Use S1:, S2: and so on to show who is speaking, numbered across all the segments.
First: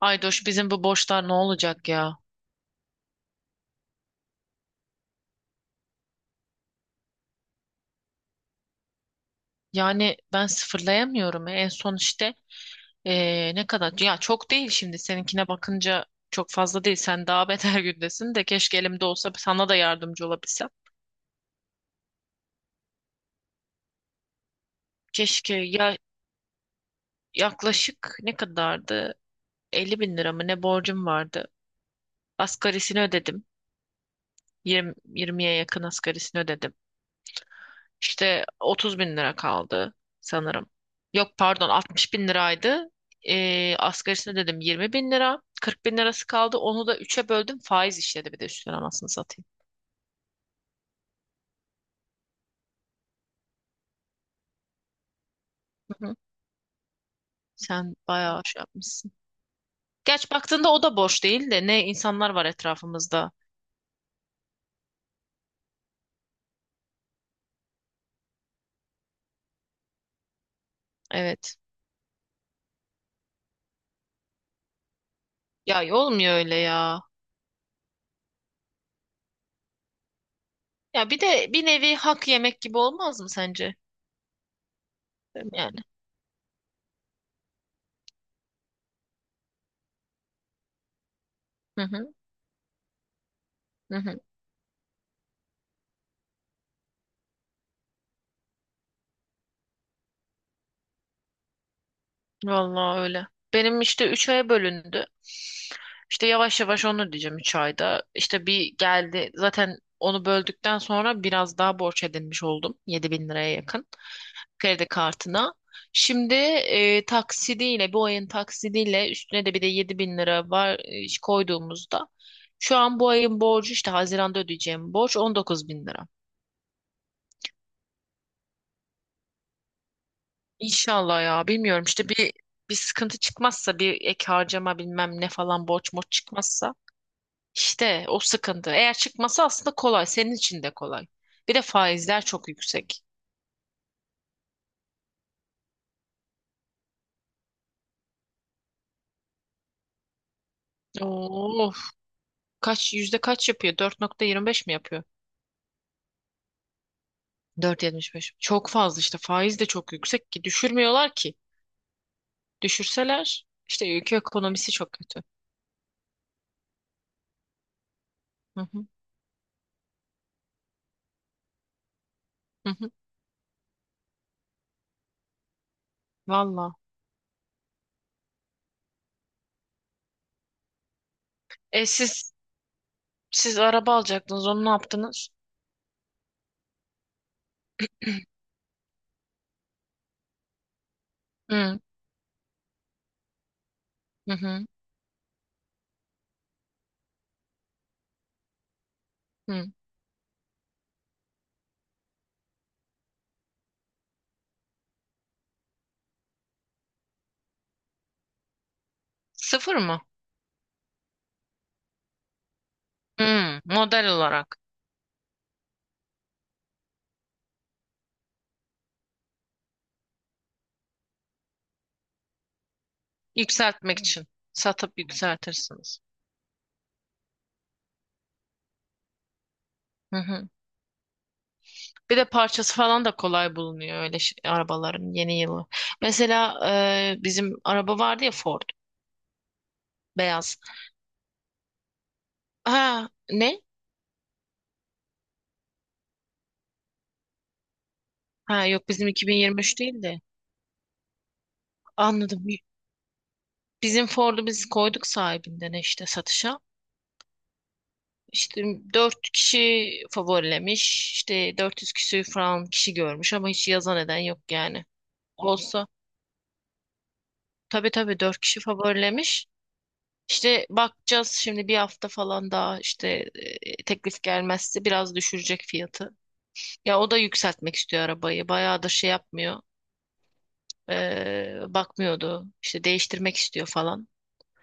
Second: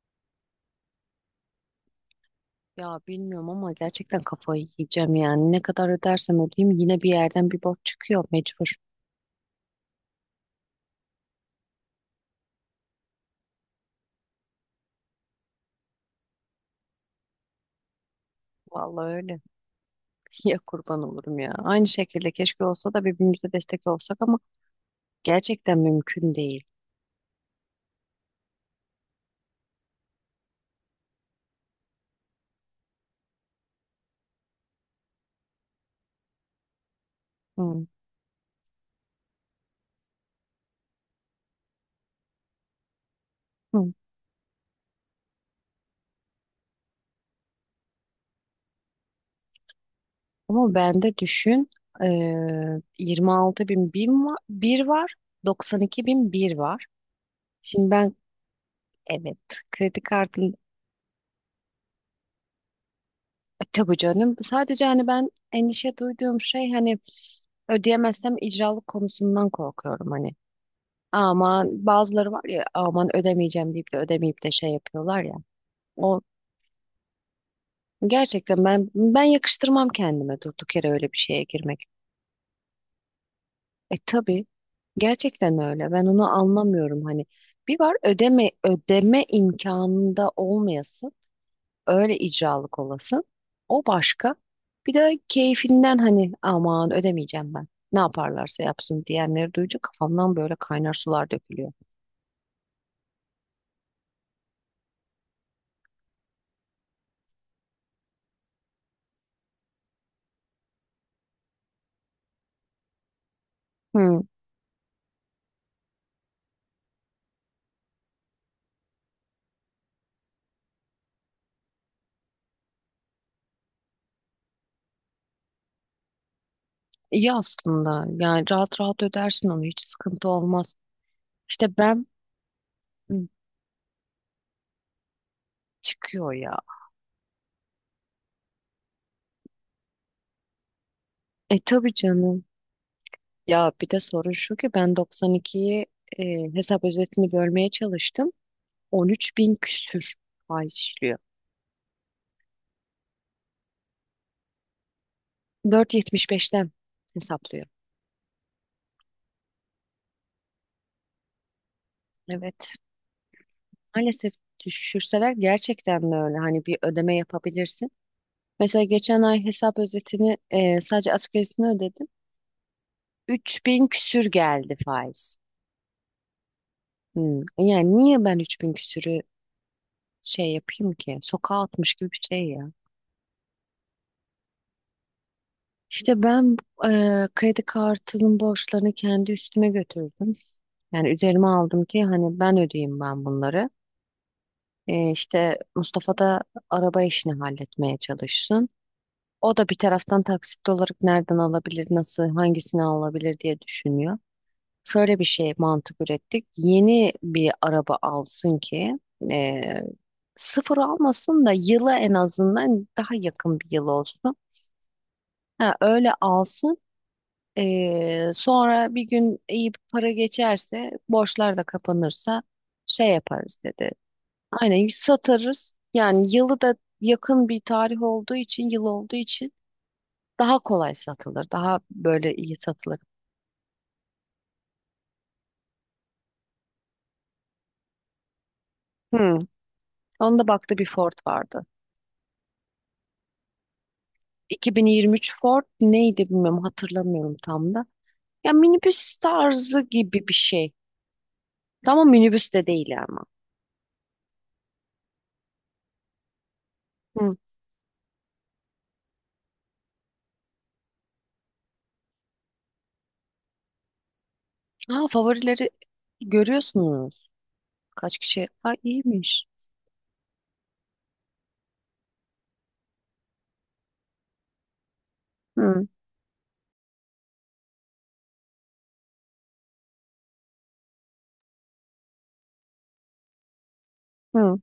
S1: Aydoş bizim bu borçlar ne olacak ya?
S2: Ya bilmiyorum ama gerçekten kafayı yiyeceğim yani. Ne kadar ödersem ödeyeyim yine bir yerden bir borç çıkıyor mecbur.
S1: Yani ben sıfırlayamıyorum. En son işte ne kadar? Ya çok değil şimdi seninkine bakınca çok fazla değil. Sen daha beter gündesin de keşke elimde
S2: Vallahi
S1: olsa
S2: öyle.
S1: sana da yardımcı
S2: Ya
S1: olabilsem.
S2: kurban olurum ya. Aynı şekilde keşke olsa da birbirimize destek olsak ama
S1: Keşke
S2: gerçekten
S1: ya
S2: mümkün değil.
S1: yaklaşık ne kadardı? 50 bin lira mı ne borcum vardı? Asgarisini ödedim. 20'ye yakın asgarisini ödedim.
S2: Hı,
S1: İşte 30 bin lira kaldı sanırım. Yok pardon 60 bin liraydı.
S2: hı.
S1: Asgarisini dedim 20 bin lira. 40 bin lirası kaldı. Onu da üçe böldüm. Faiz işledi bir de üstüne anasını satayım.
S2: Ama bende düşün, 26 bin bir var, 92
S1: Hı hı.
S2: bin bir var. Şimdi
S1: Sen
S2: ben,
S1: bayağı şey yapmışsın.
S2: evet, kredi
S1: Gerçi
S2: kartı.
S1: baktığında o da boş değil de ne insanlar var etrafımızda.
S2: E, tabii canım. Sadece hani ben endişe duyduğum şey, hani ödeyemezsem icralık konusundan korkuyorum hani.
S1: Evet.
S2: Aman bazıları var ya, aman ödemeyeceğim deyip de ödemeyip de şey yapıyorlar ya.
S1: Ya
S2: O
S1: olmuyor öyle ya.
S2: gerçekten, ben yakıştırmam kendime durduk yere
S1: Ya
S2: öyle bir
S1: bir
S2: şeye
S1: de bir
S2: girmek.
S1: nevi hak yemek gibi olmaz mı sence?
S2: E tabii, gerçekten
S1: Yani.
S2: öyle. Ben onu anlamıyorum hani. Bir var ödeme, ödeme imkanında olmayası.
S1: Hı hı.
S2: Öyle icralık olasın. O
S1: Hı hı.
S2: başka. Bir de keyfinden hani, aman ödemeyeceğim ben. Ne yaparlarsa yapsın diyenleri duyunca kafamdan böyle kaynar sular dökülüyor.
S1: Vallahi öyle. Benim işte 3 aya bölündü. İşte yavaş yavaş onu diyeceğim 3 ayda. İşte bir geldi. Zaten onu böldükten sonra biraz daha borç edinmiş oldum. 7.000 liraya yakın
S2: Hı,
S1: kredi kartına. Şimdi taksidiyle bu ayın taksidiyle üstüne de bir de 7.000 lira var, koyduğumuzda şu an bu ayın borcu işte Haziran'da ödeyeceğim borç 19.000 lira.
S2: iyi aslında. Yani rahat rahat ödersin onu. Hiç sıkıntı olmaz.
S1: İnşallah ya
S2: İşte
S1: bilmiyorum
S2: ben.
S1: işte bir sıkıntı
S2: Hı,
S1: çıkmazsa, bir ek harcama bilmem ne falan borç moç
S2: çıkıyor ya.
S1: çıkmazsa. İşte o sıkıntı. Eğer çıkması aslında kolay. Senin için de kolay. Bir
S2: E
S1: de
S2: tabii
S1: faizler
S2: canım.
S1: çok yüksek.
S2: Ya bir de sorun şu ki, ben 92'yi, e, hesap özetini bölmeye çalıştım. 13 bin küsür ay işliyor.
S1: Oo, kaç yüzde kaç yapıyor? 4,25 mi yapıyor?
S2: 4,75'ten hesaplıyor.
S1: 4,75. Çok fazla işte. Faiz de çok yüksek ki düşürmüyorlar ki.
S2: Evet.
S1: Düşürseler işte ülke
S2: Maalesef
S1: ekonomisi çok kötü.
S2: düşürseler gerçekten de öyle. Hani bir ödeme yapabilirsin.
S1: Hı
S2: Mesela
S1: hı,
S2: geçen ay hesap özetini, sadece asgarisini ödedim.
S1: hı hı.
S2: Üç bin küsür geldi faiz.
S1: Valla.
S2: Hmm. Yani niye ben 3000 küsürü şey yapayım ki? Sokağa
S1: E
S2: atmış gibi bir
S1: siz
S2: şey ya.
S1: siz araba alacaktınız. Onu ne yaptınız?
S2: İşte ben, e, kredi kartının borçlarını kendi üstüme götürdüm. Yani üzerime
S1: Hı
S2: aldım ki hani ben ödeyeyim, ben bunları.
S1: hı hı.
S2: E, işte Mustafa da araba işini halletmeye çalışsın. O
S1: Hı.
S2: da bir taraftan taksit olarak nereden alabilir, nasıl, hangisini alabilir diye düşünüyor. Şöyle bir şey mantık ürettik. Yeni bir araba alsın ki, e,
S1: Sıfır mı?
S2: sıfır almasın da yıla en azından daha yakın
S1: Hı,
S2: bir yıl
S1: model
S2: olsun.
S1: olarak
S2: Ha, öyle alsın. E, sonra bir gün iyi bir para geçerse, borçlar da kapanırsa şey yaparız dedi.
S1: yükseltmek için
S2: Aynen
S1: satıp
S2: satarız.
S1: yükseltirsiniz.
S2: Yani yılı da yakın bir tarih olduğu için, yıl olduğu için
S1: Hı hı.
S2: daha kolay satılır. Daha
S1: Bir de
S2: böyle iyi
S1: parçası
S2: satılır.
S1: falan da kolay bulunuyor öyle arabaların yeni yılı. Mesela bizim araba vardı ya Ford
S2: Hmm. Onda
S1: beyaz.
S2: baktı, bir Ford vardı.
S1: Ha ne?
S2: 2023 Ford neydi bilmiyorum, hatırlamıyorum tam da. Ya
S1: Ha yok bizim
S2: minibüs
S1: 2023
S2: tarzı
S1: değil de.
S2: gibi bir şey. Ama
S1: Anladım.
S2: minibüs de değil ama.
S1: Bizim Ford'u biz koyduk sahibinden işte satışa.
S2: Hı.
S1: İşte 4 kişi favorilemiş. İşte 400 küsür falan kişi görmüş ama hiç yazan eden yok yani.
S2: Ha, favorileri
S1: Olsa
S2: görüyorsunuz.
S1: tabii
S2: Kaç
S1: tabii 4
S2: kişi?
S1: kişi
S2: Ha, iyiymiş.
S1: favorilemiş. İşte bakacağız şimdi bir hafta falan daha işte teklif gelmezse biraz düşürecek
S2: Hı,
S1: fiyatı. Ya o da yükseltmek istiyor arabayı. Bayağıdır şey yapmıyor. Bakmıyordu. İşte değiştirmek istiyor falan.
S2: hı.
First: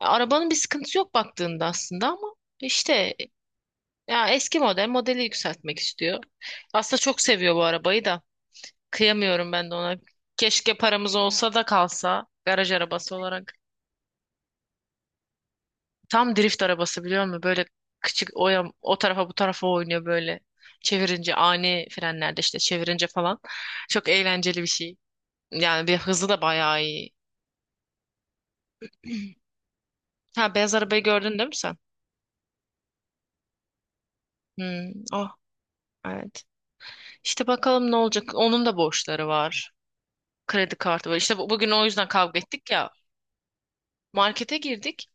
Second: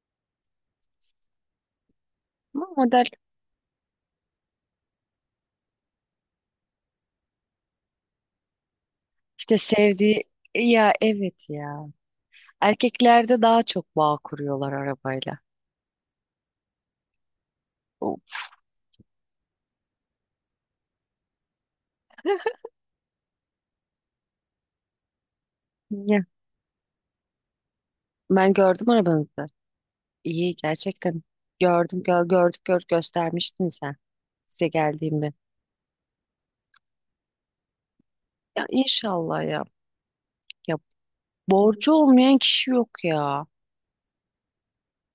S1: Arabanın bir sıkıntısı yok baktığında aslında ama
S2: Ama model
S1: işte ya eski model modeli yükseltmek istiyor. Aslında çok seviyor bu arabayı da. Kıyamıyorum
S2: işte,
S1: ben de ona.
S2: sevdiği
S1: Keşke
S2: ya,
S1: paramız
S2: evet
S1: olsa da
S2: ya.
S1: kalsa garaj arabası
S2: Erkeklerde
S1: olarak.
S2: daha çok bağ kuruyorlar arabayla.
S1: Tam drift arabası biliyor musun? Böyle
S2: O-
S1: küçük o, o tarafa bu tarafa oynuyor böyle. Çevirince ani frenlerde işte çevirince falan. Çok eğlenceli bir şey. Yani bir
S2: Ya,
S1: hızı da bayağı iyi.
S2: ben gördüm arabanızı.
S1: Ha
S2: İyi
S1: beyaz arabayı
S2: gerçekten.
S1: gördün değil mi sen?
S2: Gördüm, gördük, göstermiştin sen, size
S1: Hmm, oh
S2: geldiğimde.
S1: evet. İşte bakalım ne olacak. Onun
S2: Ya
S1: da borçları
S2: inşallah ya.
S1: var.
S2: Ya,
S1: Kredi kartı var. İşte bugün o
S2: borcu
S1: yüzden
S2: olmayan
S1: kavga
S2: kişi
S1: ettik
S2: yok
S1: ya.
S2: ya.
S1: Markete girdik.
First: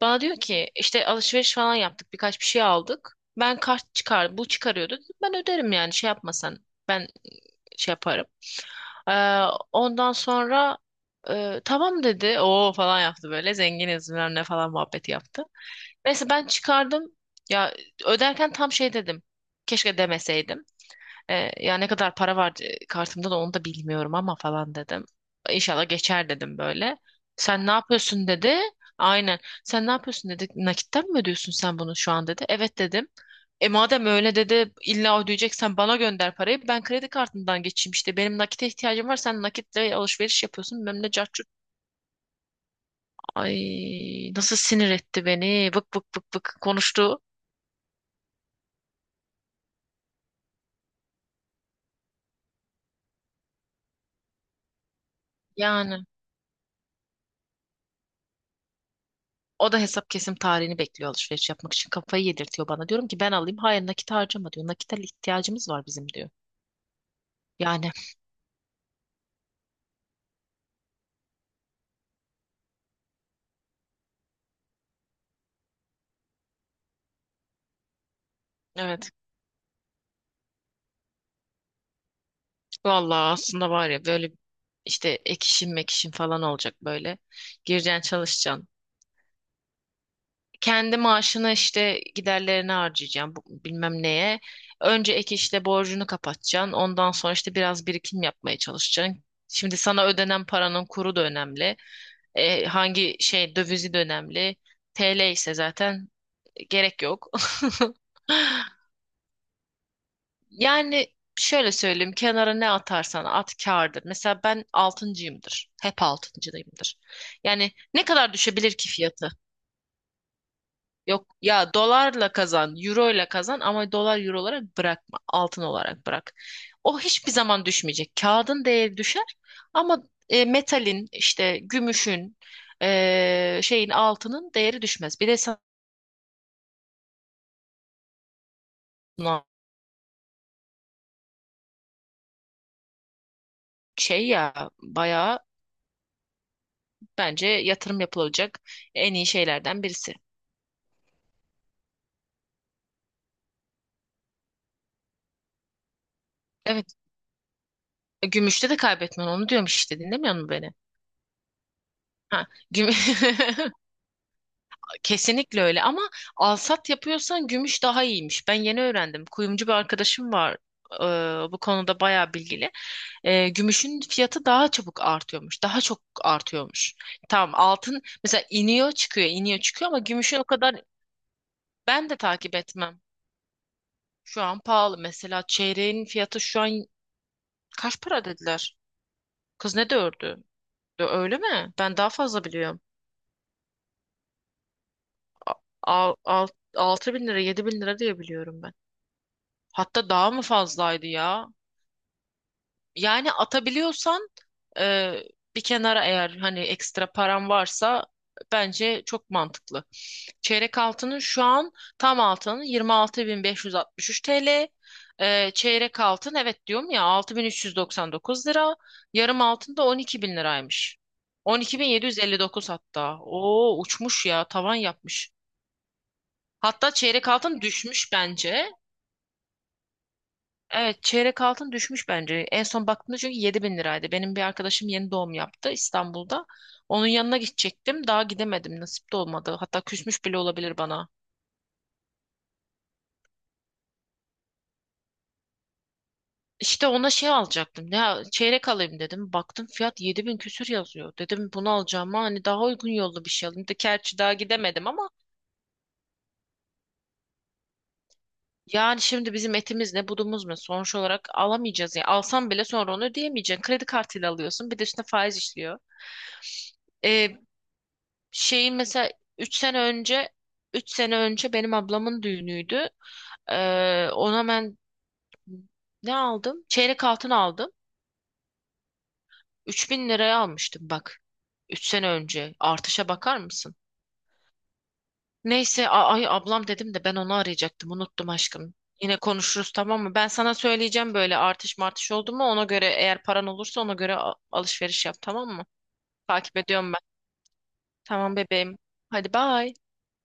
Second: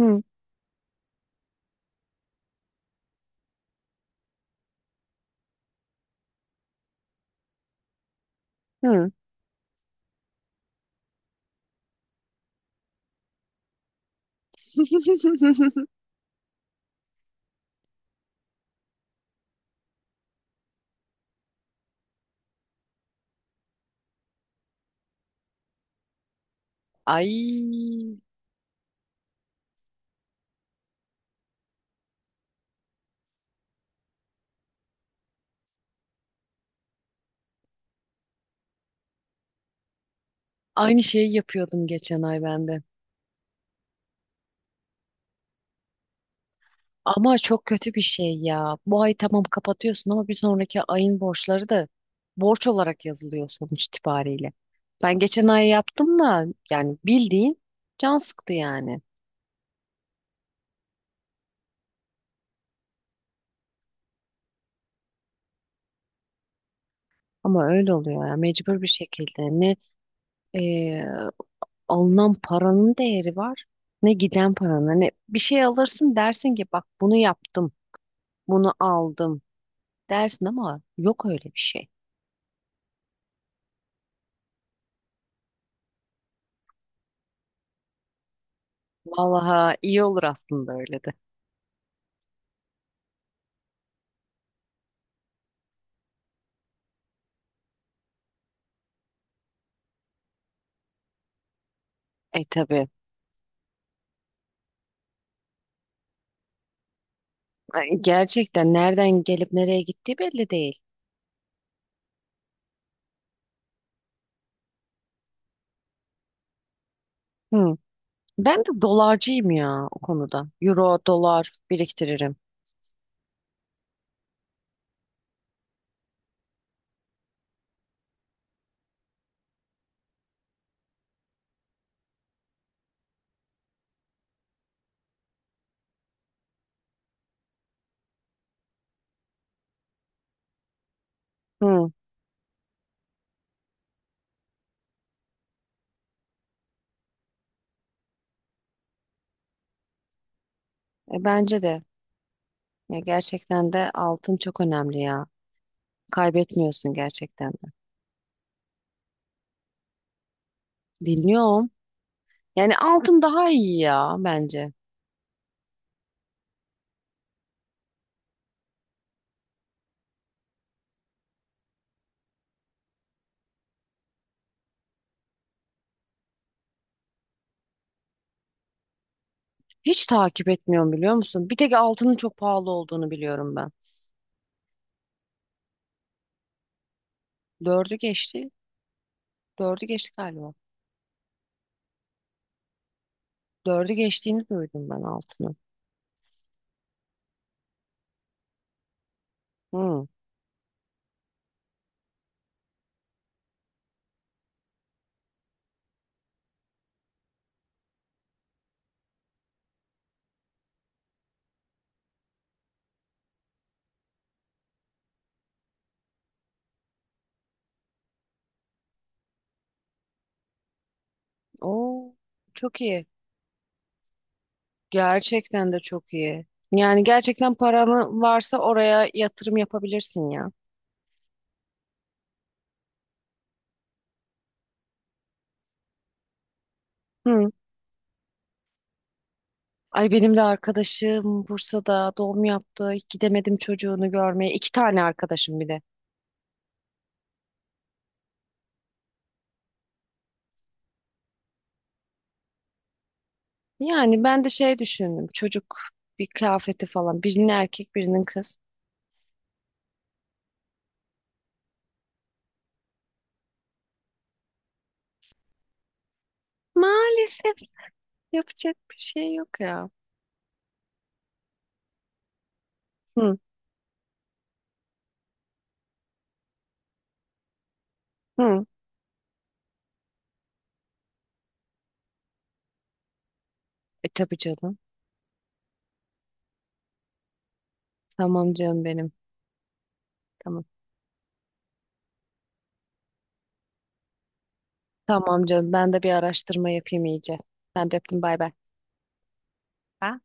S1: Bana
S2: Hı,
S1: diyor ki işte alışveriş falan yaptık. Birkaç bir şey aldık. Ben kart çıkar, bu çıkarıyordu. Dedim, ben öderim yani şey yapmasan. Ben şey yaparım.
S2: hı.
S1: Ee, Ondan sonra tamam dedi. Oo falan yaptı böyle. Zenginiz bilmem ne falan muhabbeti yaptı. Neyse ben çıkardım. Ya öderken tam şey dedim. Keşke demeseydim. Ya ne kadar para var, kartımda da onu da bilmiyorum ama falan dedim. İnşallah geçer dedim böyle.
S2: Ay,
S1: Sen ne yapıyorsun dedi. Aynen. Sen ne yapıyorsun dedi. Nakitten mi ödüyorsun sen bunu şu an dedi. Evet dedim. E madem öyle dedi illa ödeyeceksen bana gönder parayı. Ben kredi kartından geçeyim işte. Benim nakite ihtiyacım var. Sen nakitle alışveriş yapıyorsun.
S2: aynı
S1: Bilmem ne
S2: şeyi
S1: cart curt.
S2: yapıyordum geçen ay ben de.
S1: Ay nasıl sinir etti beni. Vık vık vık vık konuştu.
S2: Ama çok kötü bir şey ya. Bu ay tamam kapatıyorsun ama bir sonraki ayın borçları da borç olarak yazılıyor sonuç itibariyle. Ben geçen ay
S1: Yani.
S2: yaptım da, yani bildiğin can sıktı yani.
S1: O da hesap kesim tarihini bekliyor alışveriş yapmak için. Kafayı yedirtiyor bana. Diyorum ki ben alayım. Hayır nakit harcama diyor. Nakite ihtiyacımız var bizim diyor.
S2: Ama
S1: Yani
S2: öyle oluyor ya, mecbur bir şekilde. Ne, e, alınan paranın değeri var, ne giden paranın. Hani bir şey alırsın, dersin ki bak bunu yaptım, bunu
S1: evet.
S2: aldım dersin ama yok öyle bir şey.
S1: Vallahi aslında var ya böyle işte ek işim mek işim falan olacak böyle. Gireceksin çalışacaksın.
S2: Vallahi iyi olur aslında öyle
S1: Kendi
S2: de.
S1: maaşını işte giderlerine harcayacaksın, bilmem neye. Önce ek işle borcunu kapatacaksın. Ondan sonra işte biraz birikim yapmaya çalışacaksın. Şimdi sana ödenen paranın kuru da önemli.
S2: E tabii.
S1: Hangi şey dövizi de önemli. TL ise zaten gerek yok.
S2: Ay, gerçekten nereden gelip nereye gittiği belli değil.
S1: Yani şöyle söyleyeyim, kenara ne atarsan at kârdır. Mesela ben altıncıyımdır. Hep altıncıdayımdır. Yani
S2: Hı.
S1: ne kadar
S2: Ben
S1: düşebilir
S2: de
S1: ki fiyatı?
S2: dolarcıyım ya o konuda. Euro,
S1: Yok
S2: dolar
S1: ya dolarla
S2: biriktiririm.
S1: kazan, euro ile kazan ama dolar euro olarak bırakma, altın olarak bırak. O hiçbir zaman düşmeyecek. Kağıdın değeri düşer ama metalin işte gümüşün, şeyin altının değeri düşmez. Bir de sana
S2: Hı.
S1: şey ya bayağı bence yatırım yapılacak en iyi şeylerden birisi.
S2: E, bence de. Ya gerçekten de altın çok önemli ya. Kaybetmiyorsun
S1: Evet.
S2: gerçekten de.
S1: Gümüşte de kaybetmen, onu diyorum işte, dinlemiyor musun beni?
S2: Dinliyorum.
S1: Ha,
S2: Yani
S1: güm
S2: altın daha iyi ya bence.
S1: kesinlikle öyle ama alsat yapıyorsan gümüş daha iyiymiş. Ben yeni öğrendim. Kuyumcu bir arkadaşım var. Bu konuda bayağı bilgili. Gümüşün fiyatı daha çabuk artıyormuş. Daha çok artıyormuş. Tamam altın mesela iniyor çıkıyor iniyor çıkıyor ama
S2: Hiç
S1: gümüşün o
S2: takip
S1: kadar
S2: etmiyorum biliyor musun? Bir tek
S1: ben
S2: altının
S1: de
S2: çok
S1: takip
S2: pahalı
S1: etmem.
S2: olduğunu biliyorum ben.
S1: Şu an pahalı. Mesela çeyreğin fiyatı şu an
S2: Dördü
S1: kaç para
S2: geçti.
S1: dediler? Kız
S2: Dördü
S1: ne
S2: geçti
S1: dördü?
S2: galiba.
S1: Öyle mi? Ben daha fazla biliyorum.
S2: Dördü geçtiğini duydum ben,
S1: A-
S2: altının.
S1: al- al- 6.000 lira, 7.000 lira diye biliyorum ben.
S2: Hı.
S1: Hatta daha mı fazlaydı ya? Yani atabiliyorsan e, bir kenara, eğer hani ekstra param varsa bence çok mantıklı. Çeyrek altının şu an tam altının 26.563 TL. Çeyrek altın evet diyorum ya 6.399 lira. Yarım altın da 12.000 liraymış.
S2: Oo,
S1: 12.759
S2: çok iyi.
S1: hatta. Oo uçmuş ya tavan yapmış.
S2: Gerçekten de çok iyi.
S1: Hatta
S2: Yani
S1: çeyrek
S2: gerçekten
S1: altın düşmüş
S2: paranı varsa
S1: bence.
S2: oraya yatırım yapabilirsin ya.
S1: Evet çeyrek altın düşmüş bence. En son baktığımda çünkü 7 bin liraydı. Benim bir arkadaşım yeni doğum yaptı İstanbul'da. Onun yanına
S2: Hı.
S1: gidecektim. Daha gidemedim. Nasip de olmadı. Hatta
S2: Ay,
S1: küsmüş
S2: benim
S1: bile
S2: de
S1: olabilir bana.
S2: arkadaşım Bursa'da doğum yaptı. Gidemedim çocuğunu görmeye. İki tane arkadaşım bir de.
S1: İşte ona şey alacaktım. Ya çeyrek alayım dedim. Baktım fiyat 7.000 bin küsür yazıyor. Dedim bunu alacağıma hani daha uygun yolda bir şey alayım. De gerçi
S2: Yani
S1: daha
S2: ben de şey
S1: gidemedim ama
S2: düşündüm. Çocuk bir kıyafeti falan. Birinin erkek, birinin kız.
S1: yani şimdi bizim etimiz ne budumuz mu? Sonuç olarak alamayacağız ya. Alsam bile sonra onu ödeyemeyeceksin. Kredi kartıyla alıyorsun. Bir de üstüne faiz işliyor. Ee,
S2: Maalesef
S1: Şeyin
S2: yapacak bir
S1: mesela
S2: şey yok
S1: 3 sene
S2: ya.
S1: önce 3 sene önce benim ablamın düğünüydü.
S2: Hı,
S1: Ona ben ne aldım? Çeyrek altın aldım.
S2: hı.
S1: 3.000 liraya almıştım bak. Üç sene önce. Artışa bakar mısın?
S2: E tabii canım.
S1: Neyse ay ablam dedim de ben onu arayacaktım. Unuttum
S2: Tamam
S1: aşkım.
S2: canım benim.
S1: Yine konuşuruz tamam mı? Ben sana
S2: Tamam.
S1: söyleyeceğim böyle artış martış oldu mu, ona göre eğer paran olursa ona göre alışveriş yap,
S2: Tamam
S1: tamam mı?
S2: canım. Ben de bir
S1: Takip
S2: araştırma
S1: ediyorum ben.
S2: yapayım iyice. Ben de öptüm.
S1: Tamam
S2: Bay bay.
S1: bebeğim. Hadi bye.
S2: Bye.